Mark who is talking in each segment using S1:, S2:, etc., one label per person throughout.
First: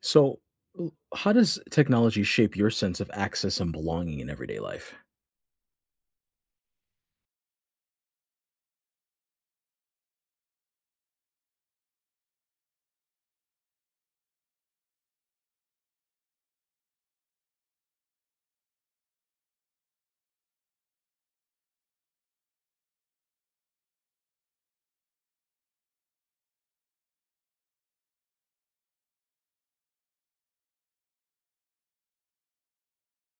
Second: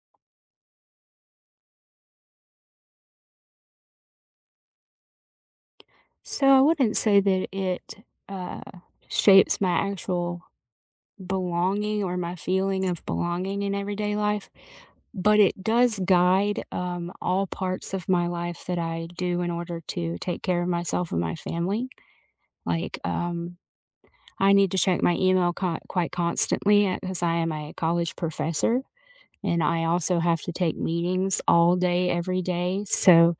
S1: So, how does technology shape your sense of access and belonging in everyday life?
S2: So I wouldn't say that it uh, shapes my actual belonging or my feeling of belonging in everyday life, but it does guide all parts of my life that I do in order to take care of myself and my family. Like, um, I need to check my email quite constantly because I am a college professor, and I also have to take meetings all day, every day. So,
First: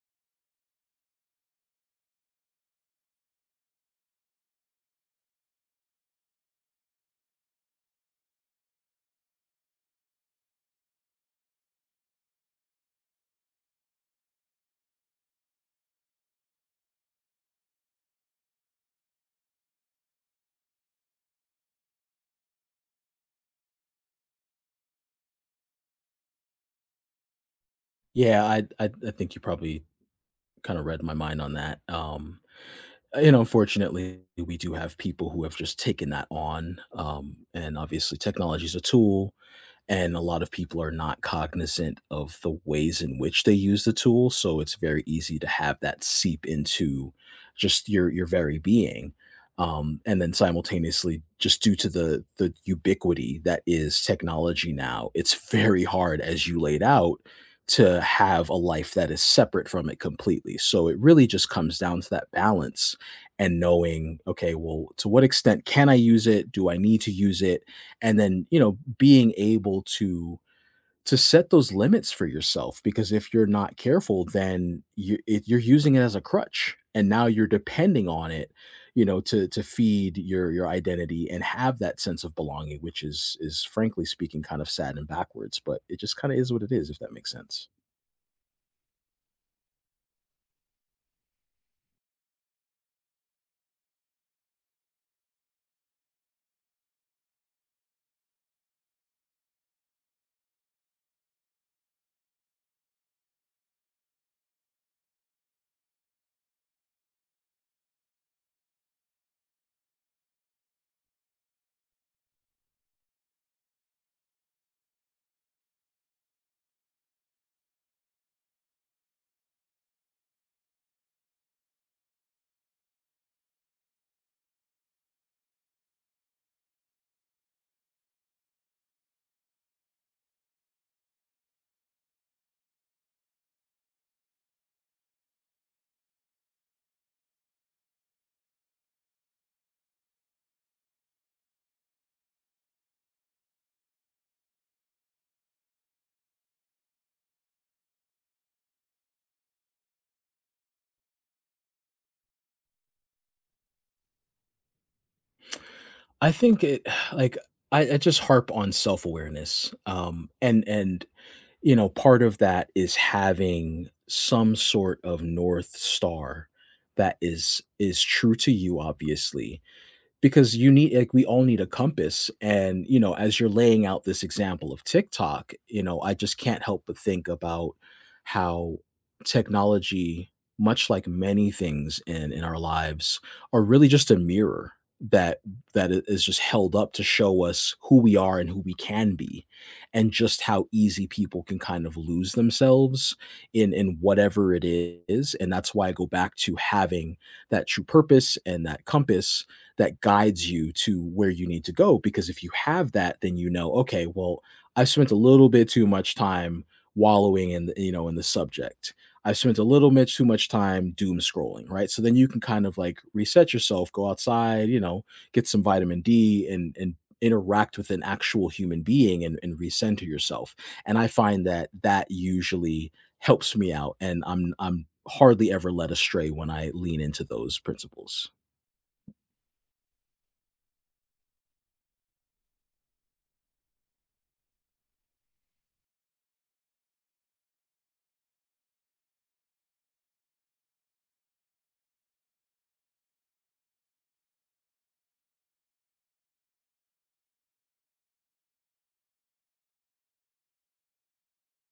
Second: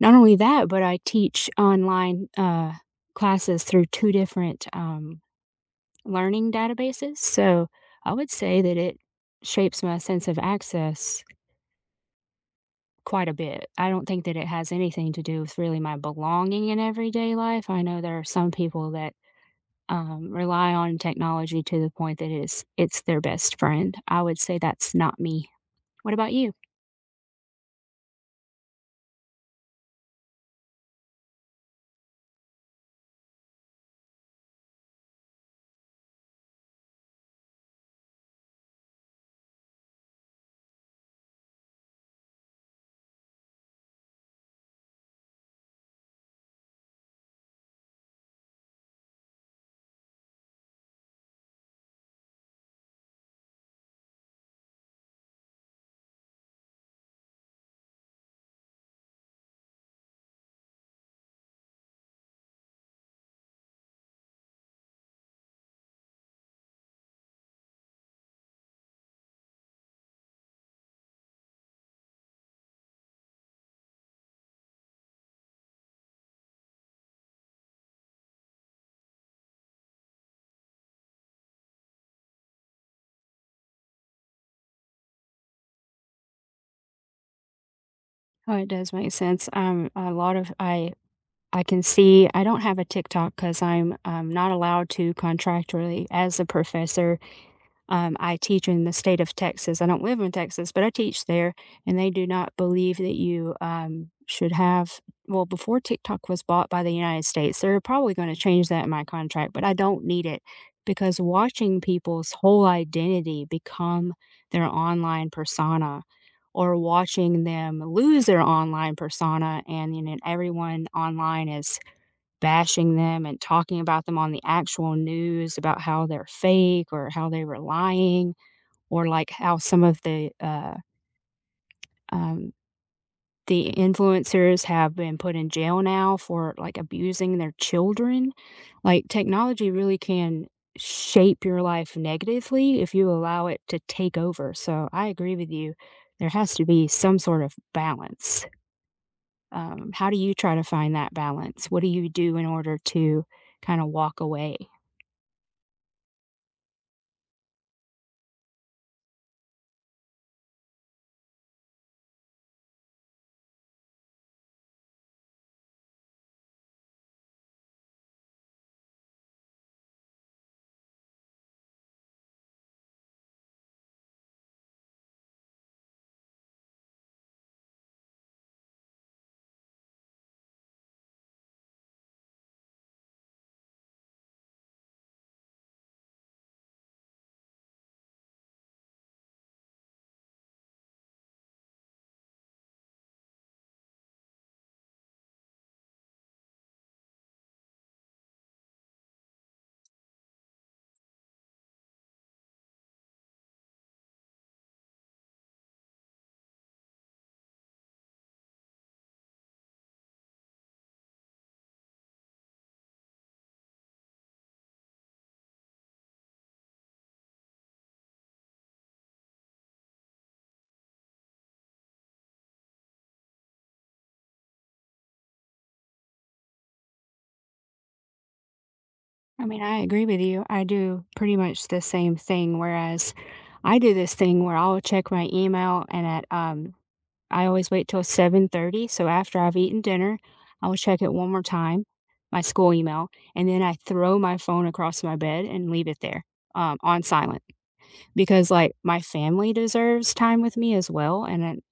S2: not only that, but I teach online, classes through 2 different, learning databases, so I would say that it shapes my sense of access quite a bit. I don't think that it has anything to do with really my belonging in everyday life. I know there are some people that, rely on technology to the point that it's their best friend. I would say that's not me. What about you?
S1: Yeah, I think you probably kind of read my mind on that. You know, unfortunately, we do have people who have just taken that on. And obviously, technology is a tool, and a lot of people are not cognizant of the ways in which they use the tool, so it's very easy to have that seep into just your very being, and then simultaneously, just due to the ubiquity that is technology now, it's very hard, as you laid out, to have a life that is separate from it completely. So it really just comes down to that balance and knowing, okay, well, to what extent can I use it, do I need to use it? And then, you know, being able to set those limits for yourself, because if you're not careful, then you're using it as a crutch, and now you're depending on it, you know, to feed your identity and have that sense of belonging, which is frankly speaking kind of sad and backwards, but it just kind of is what it is, if that makes sense.
S2: Oh, it does make sense. A lot of I can see I don't have a TikTok because I'm not allowed to contractually as a professor. I teach in the state of Texas. I don't live in Texas, but I teach there, and they do not believe that you should have. Well, before TikTok was bought by the United States, they're probably going to change that in my contract, but I don't need it because watching people's whole identity become their online persona, or watching them lose their online persona and you know everyone online is bashing them and talking about them on the actual news about how they're fake or how they were lying, or like how some of um, the influencers have been put in jail now for like abusing their children. Like technology really can shape your life negatively if you allow it to take over. So I agree with you. There has to be some sort of balance. How do you try to find that balance? What do you do in order to kind of walk away?
S1: I think it like I just harp on self-awareness. And you know, part of that is having some sort of north star that is true to you, obviously, because you need, like, we all need a compass. And, you know, as you're laying out this example of TikTok, you know, I just can't help but think about how technology, much like many things in our lives, are really just a mirror that that I is just held up to show us who we are and who we can be, and just how easy people can kind of lose themselves in whatever it is. And that's why I go back to having that true purpose and that compass that guides you to where you need to go. Because if you have that, then you know, okay, well, I have spent a little bit too much time wallowing in, the, you know, in the subject. I have spent a little bit too much time doom scrolling, right? So then you can kind of like reset yourself, go outside, you know, get some vitamin D and interact with an actual human being, and recenter yourself. And I find that that usually helps me out, and I'm hardly ever led astray when I lean into those principles.
S2: I mean, I agree with you. I do pretty much the same thing. Whereas I do this thing where I'll check my email and at I always wait till 7:30, so after I've eaten dinner, I will check it one more time, my school email, and then I throw my phone across my bed and leave it there on silent because like my family deserves time with me as well, and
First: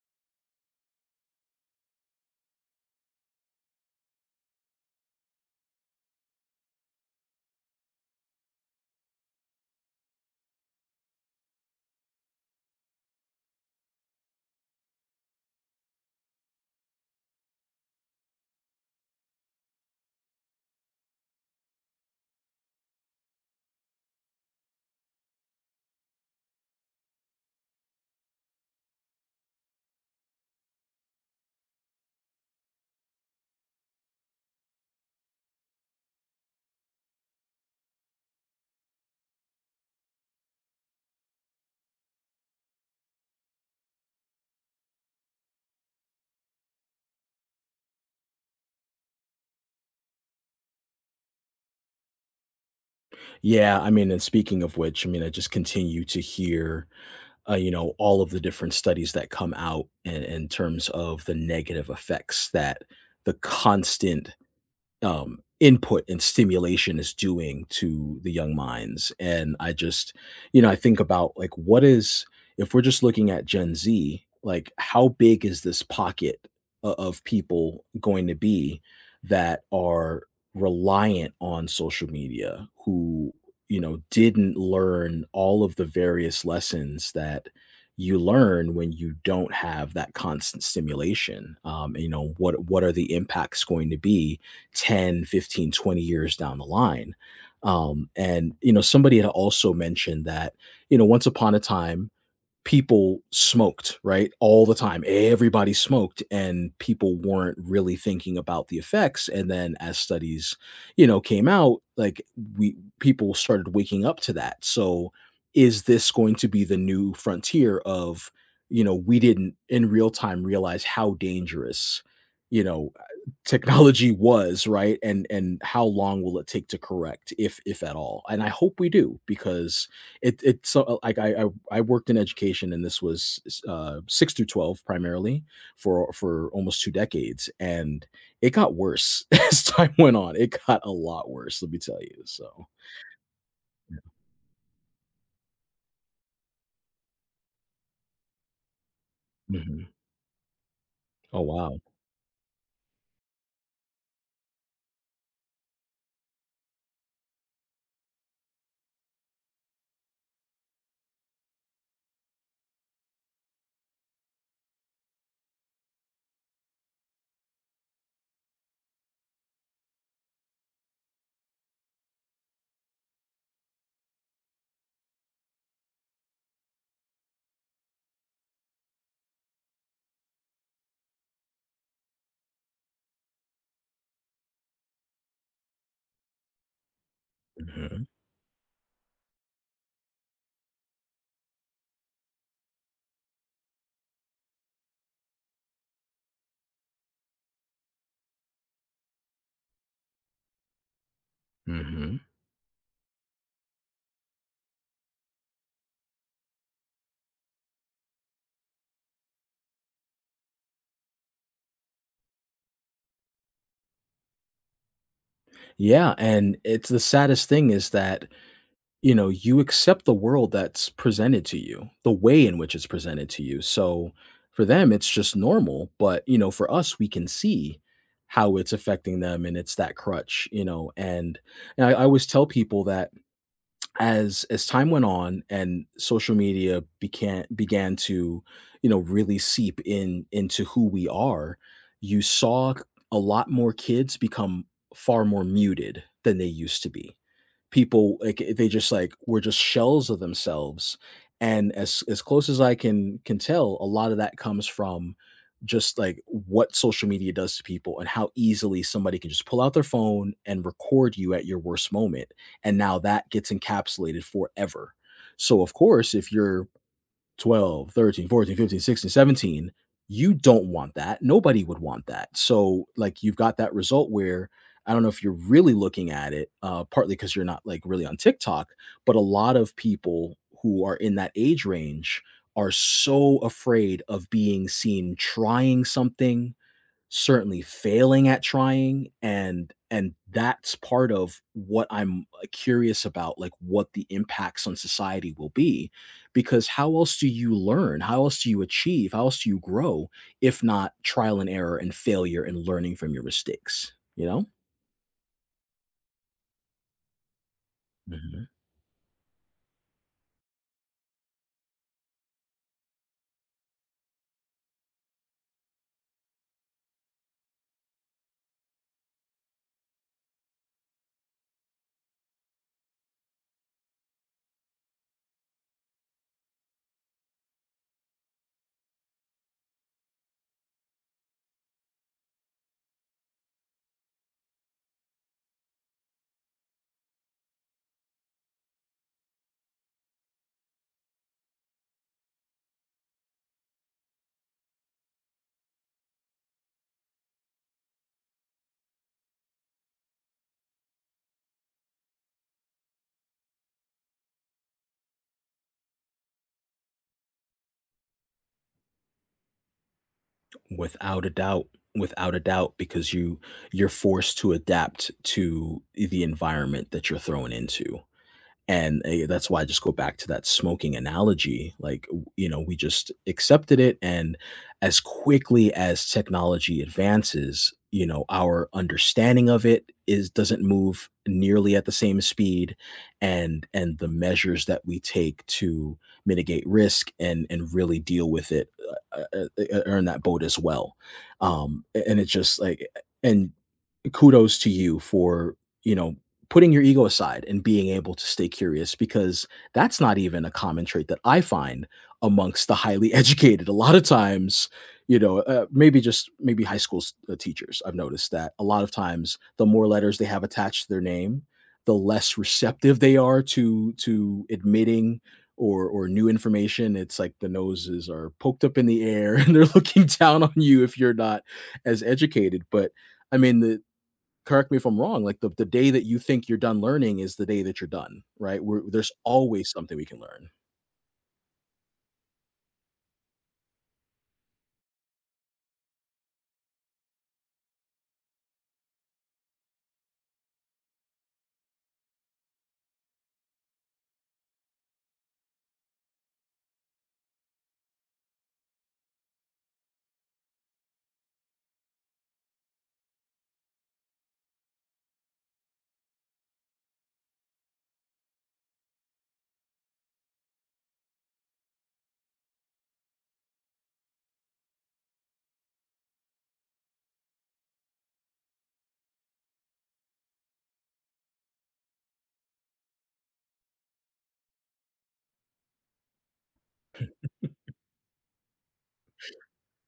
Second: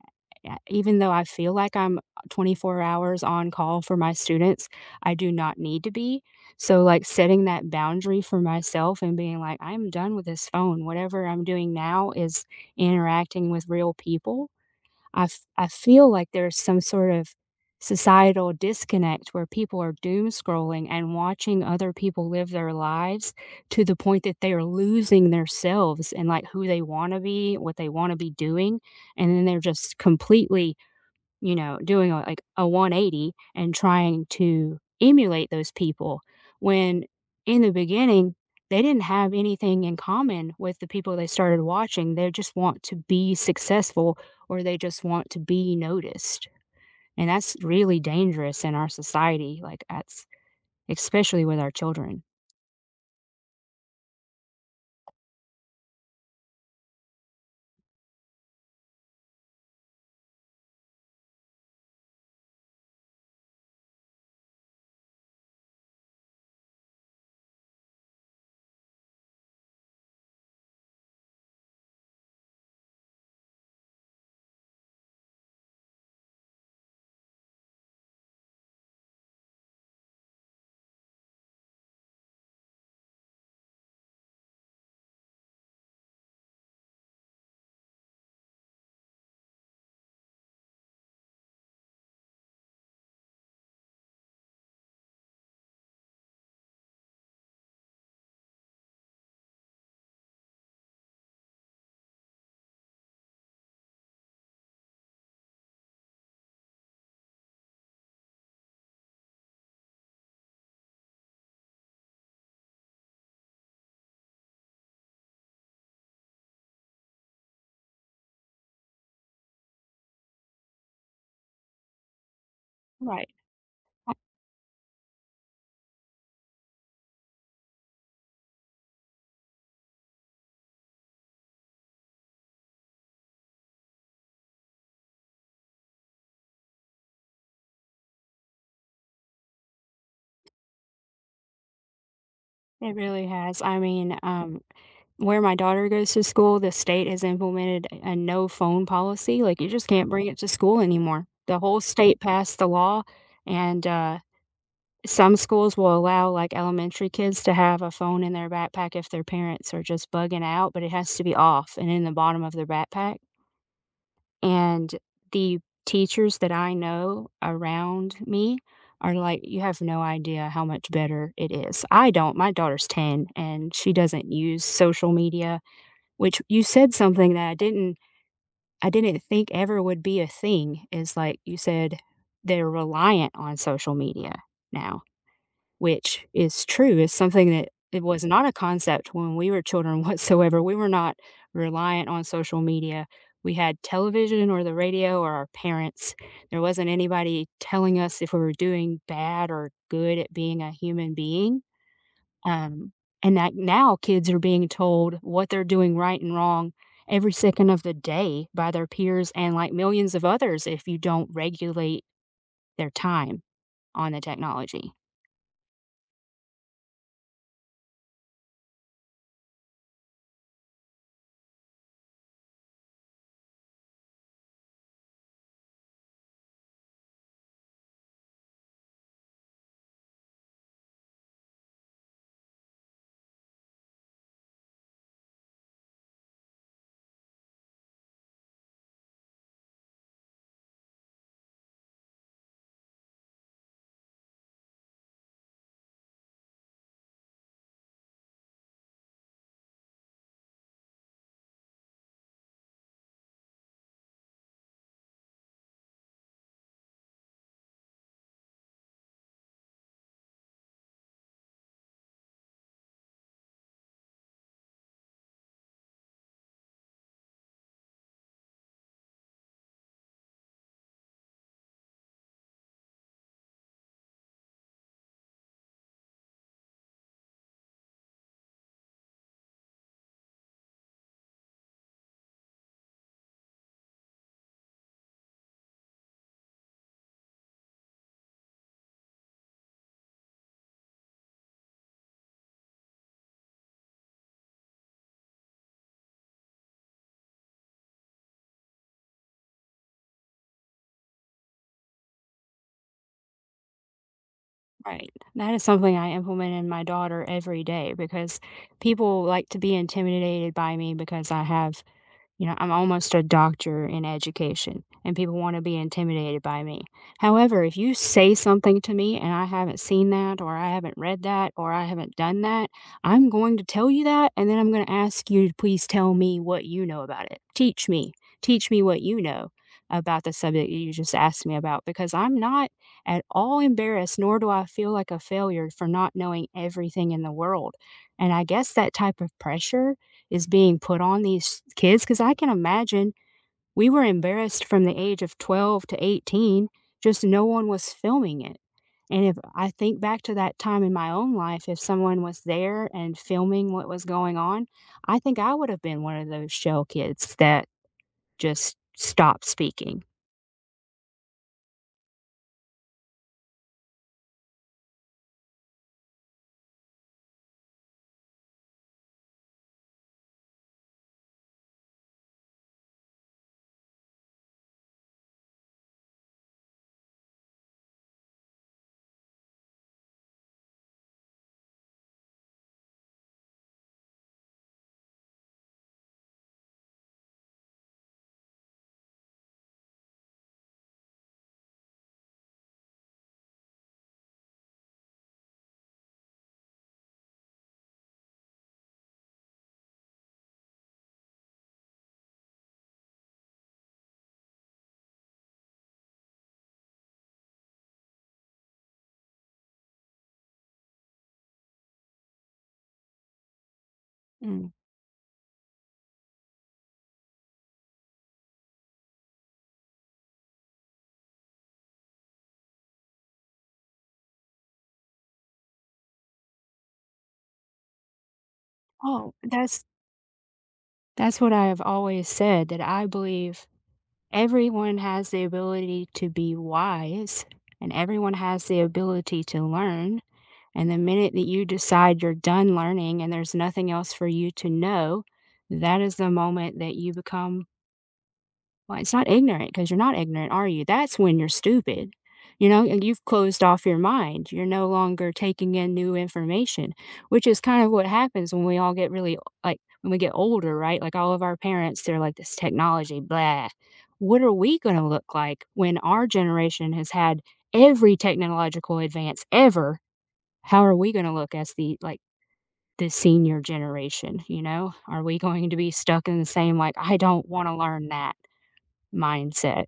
S2: yeah, even though I feel like I'm 24 hours on call for my students, I do not need to be. So, like, setting that boundary for myself and being like, I'm done with this phone. Whatever I'm doing now is interacting with real people. I feel like there's some sort of societal disconnect where people are doom scrolling and watching other people live their lives to the point that they are losing themselves and, like, who they wanna be, what they wanna be doing, and then they're just completely, you know, doing a like, a 180 and trying to emulate those people, when in the beginning, they didn't have anything in common with the people they started watching. They just want to be successful or they just want to be noticed, and that's really dangerous in our society, like, that's especially with our children.
S1: Yeah, I mean, and speaking of which, I mean, I just continue to hear, you know, all of the different studies that come out in terms of the negative effects that the constant input and stimulation is doing to the young minds. And I just, you know, I think about, like, what is, if we're just looking at Gen Z, like, how big is this pocket of people going to be that are reliant on social media, who, you know, didn't learn all of the various lessons that you learn when you don't have that constant stimulation? You know, what are the impacts going to be? 10, 15, 20 years down the line. And you know, somebody had also mentioned that, you know, once upon a time, people smoked, right? All the time. Everybody smoked, and people weren't really thinking about the effects. And then as studies, you know, came out, like, we people started waking up to that. So is this going to be the new frontier of, you know, we didn't in real time realize how dangerous, you know,
S2: Right.
S1: technology was, right? And how long will it take to correct, if at all? And I hope we do, because it's so like I worked in education, and this was 6 through 12 primarily for almost 2 decades, and it got worse as time went on. It got a lot worse, let me tell you. So
S2: It really has. I mean, where my daughter goes to school, the state has implemented a no phone policy. Like, you
S1: Mhm.
S2: just can't bring it to school anymore.
S1: Oh
S2: The
S1: wow.
S2: whole state passed the law, and, some schools will allow, like, elementary kids to have a phone in their backpack if their parents are just bugging out, but it has to be off and in the bottom of their backpack, and the teachers that I know around me are like, "You have no idea how much better it is." I don't, my daughter's 10, and she doesn't use social media, which you said something that I didn't think ever would be a thing, is, like, you said they're reliant on social media now, which is true, is something that it
S1: Hmm.
S2: was not a concept when we were children whatsoever. We were not reliant on social media. We had television or the radio or our parents. There wasn't anybody telling us if we were doing bad or good at being a human being.
S1: Hmm.
S2: Um, and that now kids are being told what they're doing right and wrong every second of the day by their peers and like millions of others if you don't regulate their time on the technology.
S1: Yeah, and it's the saddest thing is that, you know, you accept the world that's presented to you, the way in which it's presented to you. So for them, it's just normal. But, you know, for us, we can see how it's affecting them, and it's that crutch, you know. And I always tell people that as time went on and social media began to, you know, really seep in into who we are, you saw a lot more kids become far more muted than they used to be. People, like, eh, they just like were just shells of themselves. And as close as I can tell, a lot of that comes from just like what social media does to people and how easily somebody can just pull out their phone and record you at your worst moment, and now that gets encapsulated forever. So of course, if you're 12 13, 14, 15, 16, 17, you don't want that. Nobody would want that. So, like, you've got that result where I don't know if you're really looking at it, partly because you're not like really on TikTok, but a lot of people who are in that age range are so afraid of being seen trying something, certainly failing at trying. And that's part of what I'm curious about, like what the impacts on society will be, because how else do you learn? How else do you achieve? How else do you grow, if not trial and error and failure and learning from your mistakes, you know?
S2: Right. That is something I implement in my daughter every day because
S1: Mhm.
S2: people like to be intimidated by me because I have, you know, I'm almost a doctor in education, and people wanna be intimidated by me. However, if you say something to me and I haven't seen that, or I haven't read that, or I haven't done that, I'm going to tell you that, and then I'm gonna ask you to please tell me what you know about it. Teach me. Teach me what you know about the subject you just asked me about, because I'm not at all embarrassed, nor do I feel like a failure for not knowing everything in the world, and I guess that type of pressure is being put on these kids because I can imagine we were embarrassed from the age of 12 to 18, just no one was filming it. And if I think back to that time in my own life, if someone was there and filming what was going on, I think I would have been one of those shell kids that just stopped speaking.
S1: Without a doubt, without a doubt, because you're forced to adapt to the environment that you're thrown into. And eh, that's why I just go back to that smoking analogy. Like, you know, we just accepted it. And as quickly as technology advances, you know, our understanding of it is doesn't move nearly at the same speed. And the measures that we take to mitigate risk and really deal with it uh, uh, are in that boat as well. And it's just like and kudos to you for, you know, putting your ego aside and being able to stay curious, because that's not even a common trait that I find amongst the highly educated. A lot of times, you know, maybe just maybe high school teachers, I've noticed that a lot of times the more letters they have attached to their name, the less receptive they are to
S2: Mm.
S1: admitting or new information. It's like the noses are poked up in the air and they're looking down on you if you're not as educated. But I mean, the correct me if I'm wrong, like the day that you think you're done learning is the day that you're done, right? There's
S2: Oh,
S1: always
S2: that's
S1: something we can learn.
S2: what I have always said, that I believe everyone has the ability to be wise, and everyone has the ability to learn. And the minute that you decide you're done learning and there's nothing else for you to know, that is the moment that you become, well, it's not ignorant because you're not ignorant, are you? That's when you're stupid. You know, and you've closed off your mind. You're no longer taking in new information, which is kind of what happens when we all get really, like, when we get older, right? Like all of our parents, they're like this technology, blah. What are we going to look like when our generation has had every technological advance ever? How are we gonna look as the like, the senior generation, you know? Are we going to be stuck in the same, like, "I don't wanna learn that" mindset?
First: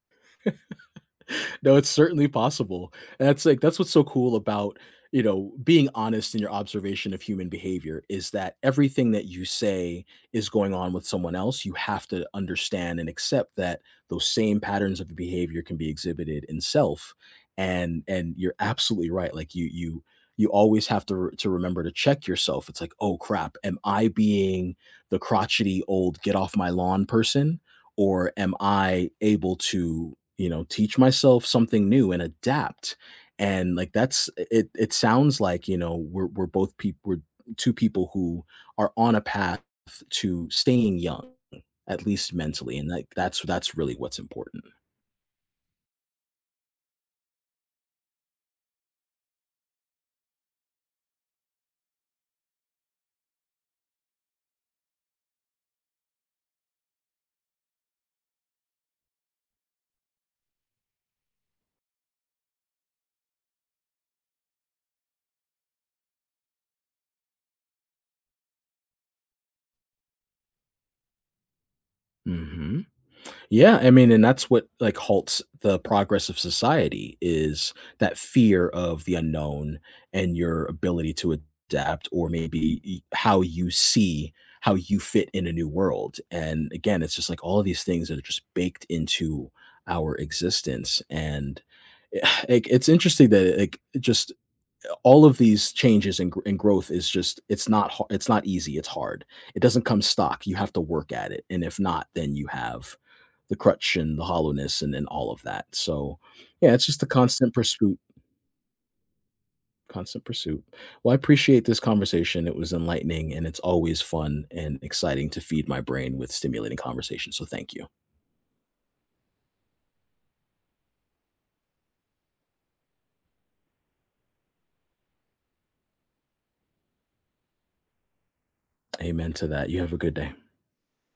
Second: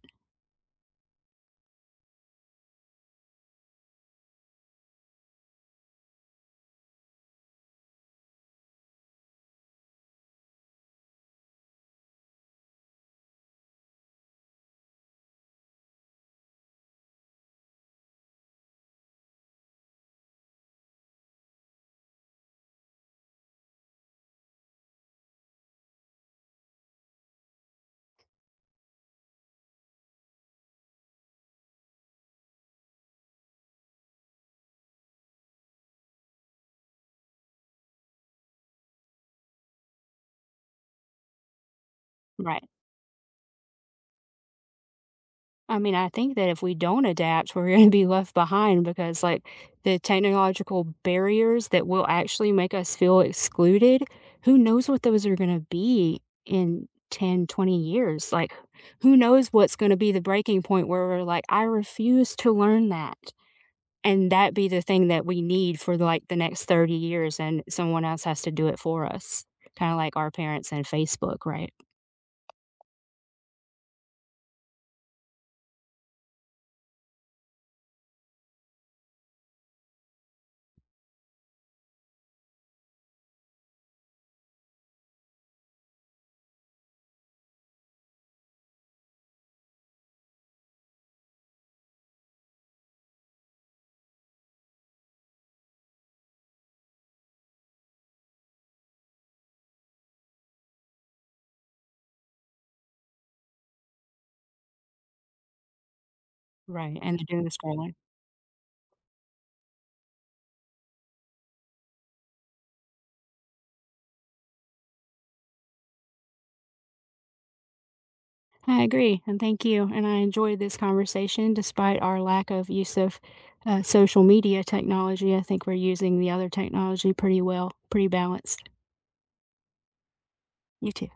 S1: No, it's certainly possible. And that's like that's what's so cool about, you know, being honest in your observation of human behavior, is that everything that you say is going on with someone else, you have to understand and accept that those same patterns of behavior can be exhibited in self. And you're absolutely right. Like you you always have to remember to check yourself. It's like, oh crap, am I being the crotchety old get off my lawn person, or am I able to, you know, teach myself something new and adapt? And like that's it sounds like, you know, we're both people, we're two people who are on a path to staying young, at least
S2: Right.
S1: mentally. And like that's really what's important.
S2: I mean, I think that if we don't adapt, we're gonna be left behind because, like, the technological barriers that will actually make us feel excluded, who knows what those are gonna be in 10, 20 years? Like, who knows what's gonna be the breaking point where we're like, "I refuse to learn that." And that be the thing that we need for, like, the next 30 years, and someone else has to do it for us, kinda like our parents and Facebook, right?
S1: Mhm. Yeah, I mean, and that's what like halts the progress of society is that fear of the unknown and your ability to adapt, or maybe how you see how you fit in a new world. And again, it's just like all of these things that are just baked into our existence. And it's interesting that, like, just all of these changes and, growth, is just, it's not har- it's not easy, it's hard, it doesn't come stock. You have to work at it, and if not, then you have the crutch and the hollowness and then all of that. So yeah, it's
S2: Right,
S1: just a
S2: and the doom
S1: constant
S2: scrolling.
S1: pursuit, constant pursuit. Well, I appreciate this conversation, it was enlightening, and it's always fun and exciting to feed my brain with stimulating conversation. So thank you.
S2: I agree, and thank you, and I enjoyed this conversation despite our lack of use of, social media technology. I think we're using the other technology pretty well, pretty balanced.
S1: Amen to that. You have a good day.
S2: You too.